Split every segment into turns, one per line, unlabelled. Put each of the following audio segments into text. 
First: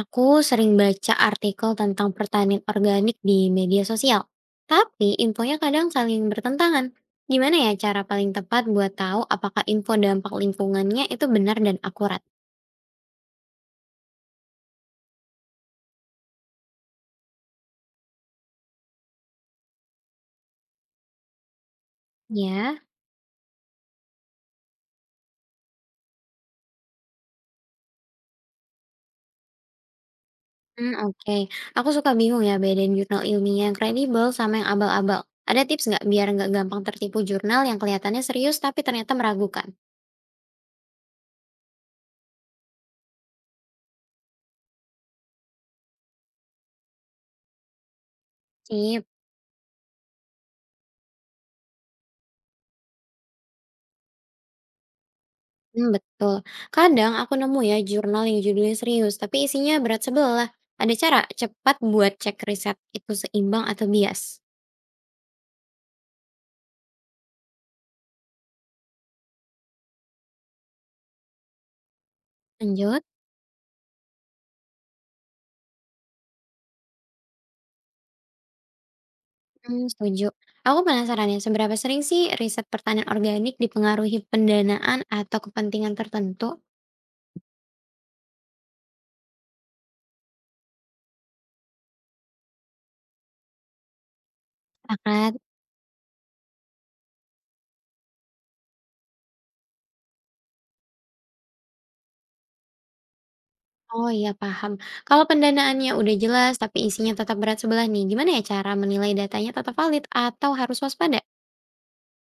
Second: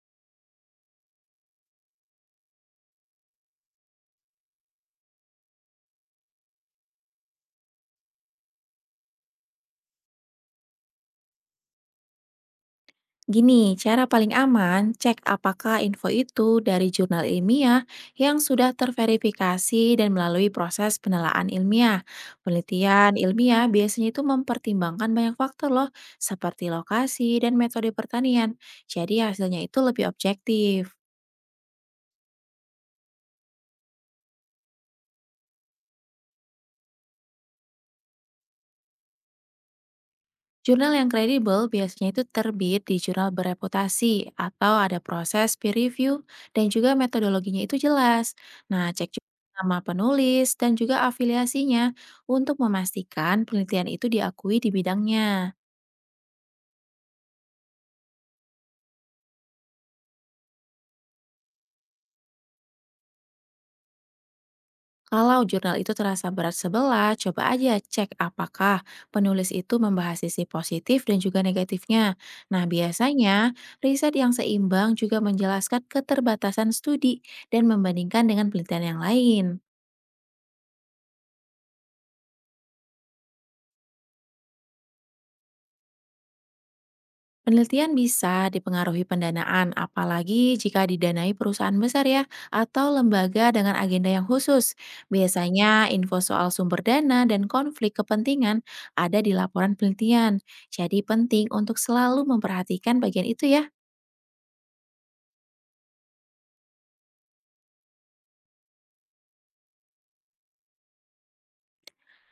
Aku sering baca artikel tentang pertanian organik di media sosial, tapi infonya kadang saling bertentangan. Gimana ya cara paling tepat buat tahu apakah info dampak lingkungannya itu benar dan akurat?
Gini, cara paling aman, cek apakah info itu dari jurnal ilmiah yang sudah terverifikasi dan melalui proses penelaahan ilmiah.
Ya.
Penelitian ilmiah biasanya itu mempertimbangkan banyak faktor loh, seperti lokasi dan metode pertanian. Jadi hasilnya itu lebih
Hmm,
objektif.
oke. Aku suka bingung ya bedain jurnal ilmiah yang kredibel sama yang abal-abal. Ada tips nggak biar nggak gampang tertipu jurnal yang kelihatannya serius tapi ternyata meragukan?
Jurnal yang kredibel biasanya itu terbit di jurnal bereputasi atau ada proses peer review dan juga metodologinya itu jelas. Nah,
Sip.
cek juga nama penulis dan juga afiliasinya untuk memastikan penelitian itu diakui di bidangnya.
Mmm, betul. Kadang aku nemu ya jurnal yang judulnya serius, tapi isinya berat sebelah. Ada cara cepat buat cek riset itu seimbang atau bias?
Kalau jurnal itu terasa berat sebelah, coba aja cek apakah penulis itu membahas sisi positif dan juga negatifnya. Nah,
Lanjut.
biasanya riset yang seimbang juga menjelaskan keterbatasan studi dan membandingkan dengan penelitian yang lain.
Mmm, setuju. Aku penasaran ya, seberapa sering sih riset pertanian organik dipengaruhi pendanaan atau kepentingan tertentu?
Penelitian bisa dipengaruhi pendanaan, apalagi jika didanai perusahaan besar ya, atau lembaga dengan agenda yang khusus.
Sepakat.
Biasanya info soal sumber dana dan konflik kepentingan ada di laporan penelitian. Jadi penting untuk selalu memperhatikan bagian itu ya.
Oh iya, paham. Kalau pendanaannya udah jelas tapi isinya tetap berat sebelah nih, gimana ya cara menilai datanya tetap valid atau harus waspada?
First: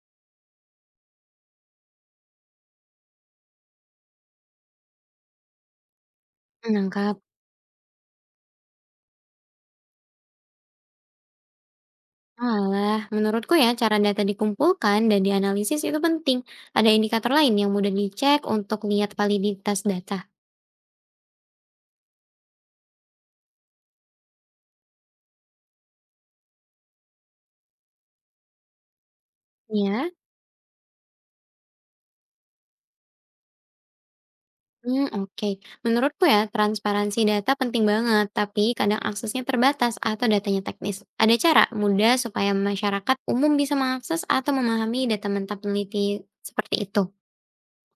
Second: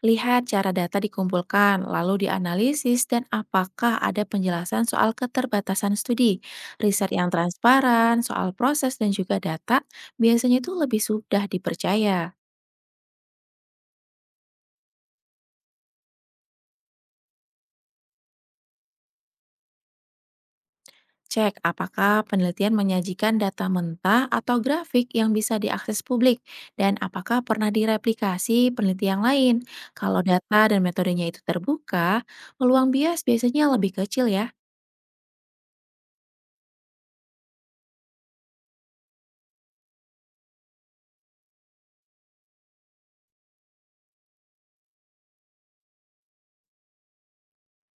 Lihat cara data dikumpulkan, lalu dianalisis dan apakah ada penjelasan soal keterbatasan studi. Riset
Menangkap.
yang transparan, soal proses dan juga data biasanya itu lebih mudah dipercaya.
Alah, menurutku ya cara data dikumpulkan dan dianalisis itu penting. Ada indikator lain yang mudah dicek untuk lihat validitas data.
Cek apakah penelitian menyajikan data mentah atau grafik yang bisa diakses publik, dan apakah pernah direplikasi penelitian lain.
Ya.
Kalau data dan metodenya itu terbuka, peluang bias biasanya lebih kecil ya.
Hmm, oke. Menurutku ya transparansi data penting banget, tapi kadang aksesnya terbatas atau datanya teknis. Ada cara mudah supaya masyarakat umum bisa mengakses atau memahami data mentah peneliti seperti itu.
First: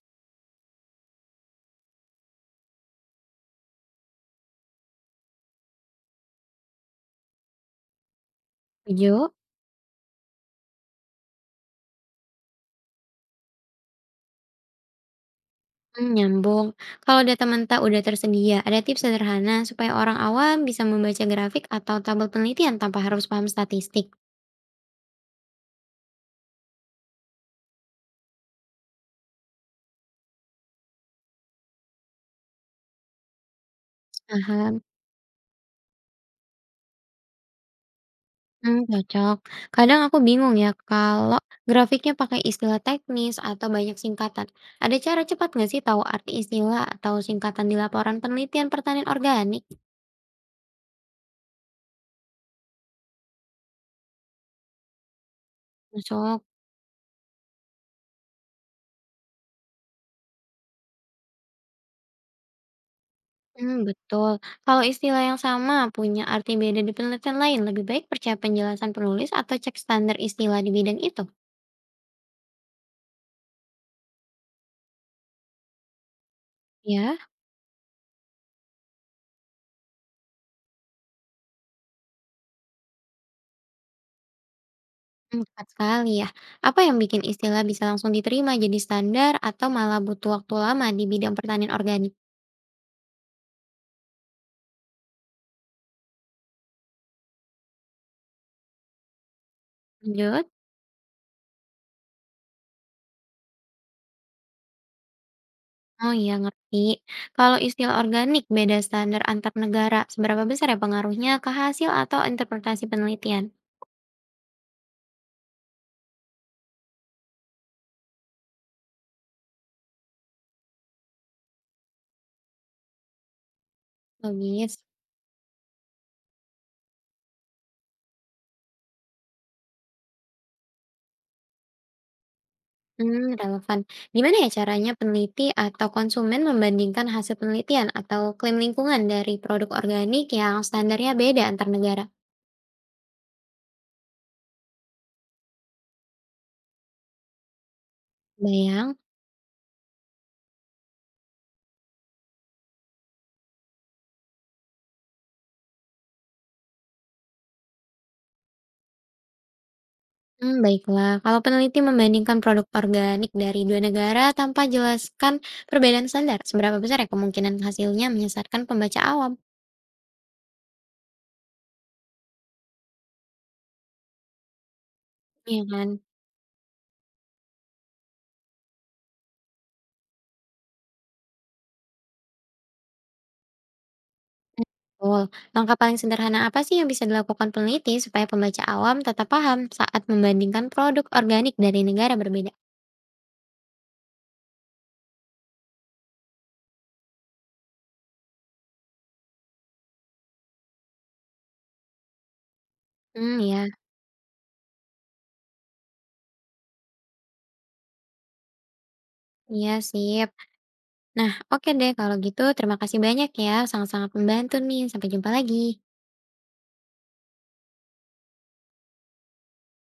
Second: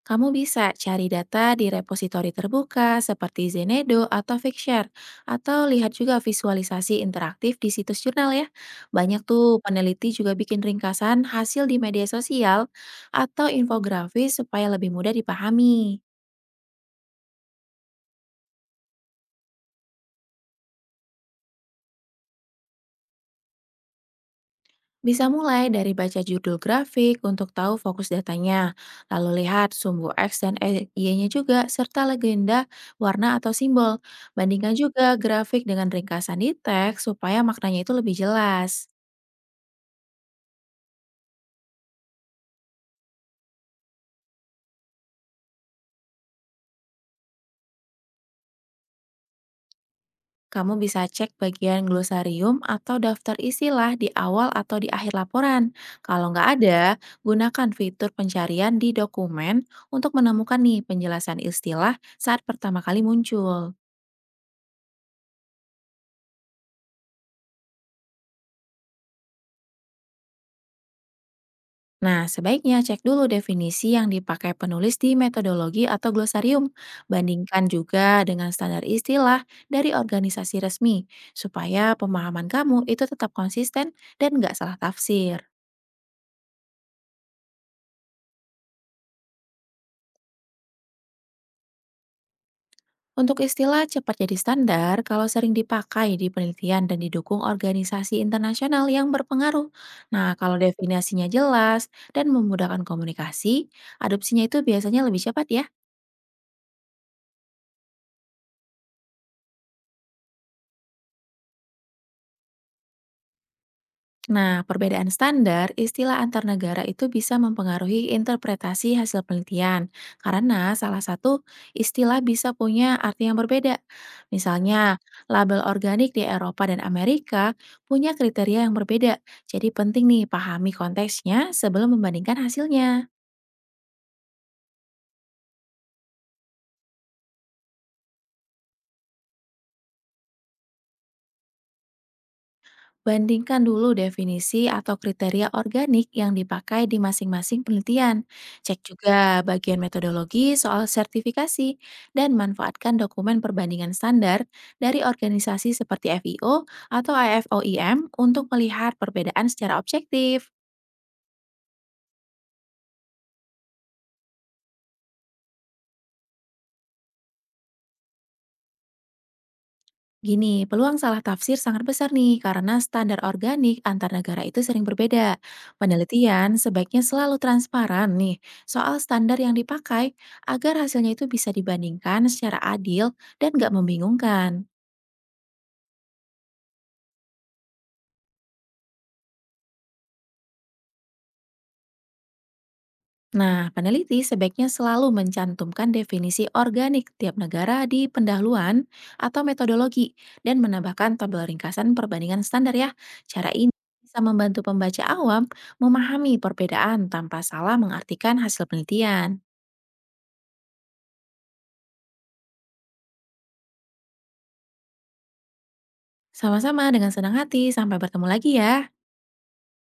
Kamu bisa cari data di repositori terbuka seperti Zenedo atau Figshare, atau lihat juga visualisasi interaktif di situs jurnal ya. Banyak
Setuju?
tuh peneliti juga bikin ringkasan hasil di media sosial atau infografis supaya lebih mudah dipahami.
Mmm, nyambung. Kalau data mentah udah tersedia, ada tips sederhana supaya orang awam bisa membaca grafik atau tabel penelitian tanpa harus paham statistik?
Bisa mulai dari baca judul grafik untuk tahu fokus datanya, lalu lihat sumbu X dan Y-nya juga, serta legenda, warna, atau simbol. Bandingkan
Paham.
juga grafik dengan ringkasan di teks supaya maknanya itu lebih
Mmm,
jelas.
cocok. Kadang aku bingung ya kalau grafiknya pakai istilah teknis atau banyak singkatan. Ada cara cepat nggak sih tahu arti istilah atau singkatan di laporan penelitian pertanian organik?
Kamu bisa cek bagian glosarium atau daftar istilah di awal atau di akhir laporan. Kalau
Masuk.
nggak ada, gunakan fitur pencarian di dokumen untuk menemukan nih penjelasan istilah saat pertama kali muncul.
Mmm, betul. Kalau istilah yang sama punya arti beda di penelitian lain, lebih baik percaya penjelasan penulis atau cek standar istilah di bidang itu?
Nah, sebaiknya cek dulu definisi yang dipakai penulis di metodologi atau glosarium.
Ya.
Bandingkan juga dengan standar istilah dari organisasi resmi, supaya pemahaman kamu itu tetap konsisten dan nggak salah
Mmm,
tafsir.
tepat sekali ya. Apa yang bikin istilah bisa langsung diterima jadi standar atau malah butuh waktu lama di bidang pertanian organik?
Untuk istilah cepat jadi standar kalau sering dipakai di penelitian dan didukung organisasi internasional yang berpengaruh. Nah,
Lanjut.
kalau definisinya jelas dan memudahkan komunikasi, adopsinya itu biasanya lebih cepat ya.
Oh iya ngerti. Kalau istilah organik beda standar antar negara, seberapa besar ya pengaruhnya ke hasil atau interpretasi penelitian?
Nah, perbedaan standar istilah antar negara itu bisa mempengaruhi interpretasi hasil penelitian, karena salah satu istilah bisa punya arti yang berbeda.
Logis.
Misalnya, label organik di Eropa dan Amerika punya kriteria yang berbeda, jadi penting nih pahami konteksnya sebelum membandingkan hasilnya.
Hmm, relevan. Gimana ya caranya peneliti atau konsumen membandingkan hasil penelitian atau klaim lingkungan dari produk organik yang standarnya beda antar negara?
Bandingkan dulu definisi atau kriteria organik yang dipakai di masing-masing penelitian. Cek
Bayang.
juga bagian metodologi soal sertifikasi dan manfaatkan dokumen perbandingan standar dari organisasi seperti FIO atau IFOIM untuk melihat perbedaan secara objektif.
Hmm, baiklah. Kalau peneliti membandingkan produk organik dari dua negara tanpa jelaskan perbedaan standar, seberapa besar ya kemungkinan hasilnya menyesatkan pembaca awam?
Gini, peluang salah tafsir sangat besar nih karena standar organik antar negara itu sering berbeda.
Iya kan?
Penelitian sebaiknya selalu transparan nih soal standar yang dipakai agar hasilnya itu bisa dibandingkan secara adil dan nggak membingungkan.
Betul. Langkah paling sederhana apa sih yang bisa dilakukan peneliti supaya pembaca awam tetap paham saat membandingkan produk organik dari negara berbeda?
Nah, peneliti sebaiknya selalu mencantumkan definisi organik tiap negara di pendahuluan atau metodologi dan menambahkan tabel ringkasan perbandingan standar ya.
Hmm,
Cara
ya.
ini bisa membantu pembaca awam memahami perbedaan tanpa salah mengartikan hasil penelitian.
Iya, sip. Nah, oke deh kalau gitu. Terima kasih banyak ya. Sangat-sangat membantu nih. Sampai jumpa lagi.
Sama-sama dengan senang hati, sampai bertemu lagi ya.